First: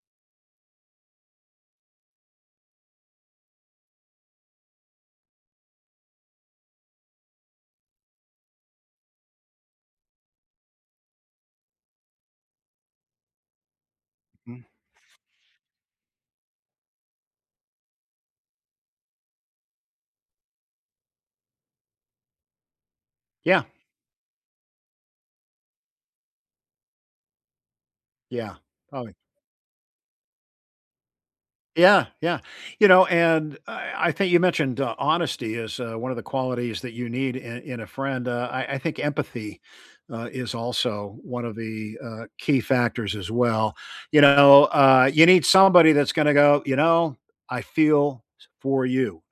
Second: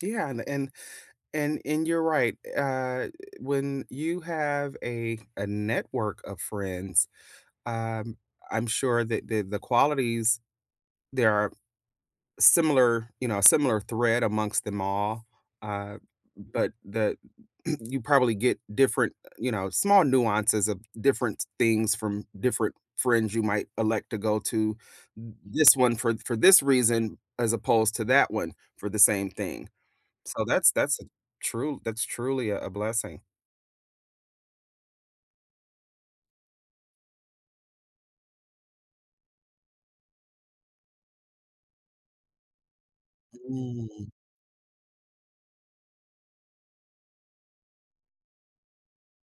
Yeah, an and and and you're right, eh, uh, eh, when you have a a network of friends, um, I'm sure that that the qualities, there are similar you know, similar thread Mm. amongst them all, uh, but the you probably get different, eh, you know, small nuances of different things from different friends you Yeah. might elect to go to th this one for for this reason, as opposed to that one Yeah, for the probably. same thing, so that's that's tru that's Yeah, yeah, truly a a you know blessing. and I I think you mentioned, uh, honesty is, uh, one of the qualities that you need in in a friend, uh, I I think empathy, uh, is also one of the, uh, key factors as well. Hmm. You know, uh, you need somebody that's gonna go, "You know, I feel for you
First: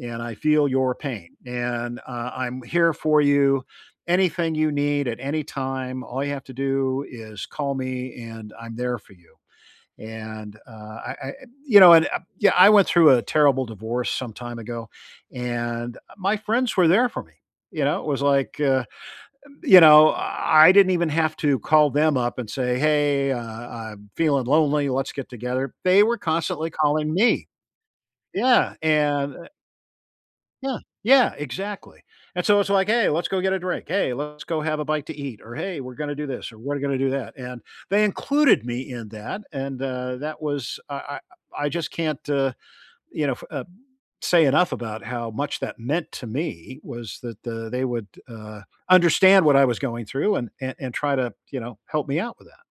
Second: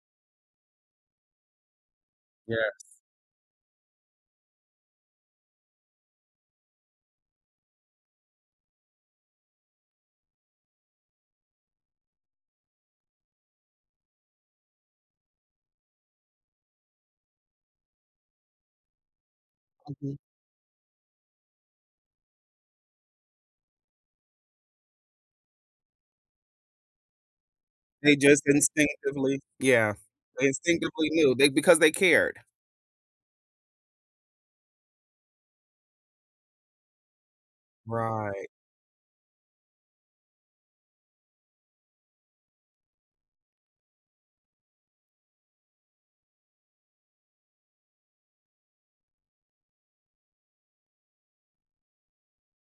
and I feel your pain and, uh, I'm here Yes. for you, anything you need at any time, all you have to do is call me and I'm there for you," and, uh, I I e you know, and uh yeah I went through a terrible divorce some time ago and, uh, my friends were there for me, you know, it was like, uh, you know, Mhm. I didn't even have to call them up and say, "Hey, uh, I'm feeling lonely, let's get together," they were constantly calling me. They just Yeah, and instinctively yeah, they Yeah, instinctively yeah, knew. They because they exactly, cared. and so it's like, "Hey, let's go get a drink. Hey, let's go have a bite to eat," or, "Hey, we're gonna do this or we're going to do that," and they Right. included me in that and, uh, that was I I I just can't, uh, you know, f uh say enough about how much that meant to me was that, uh, they would, uh, understand what I was going through and a and try to, you know, help me out with that.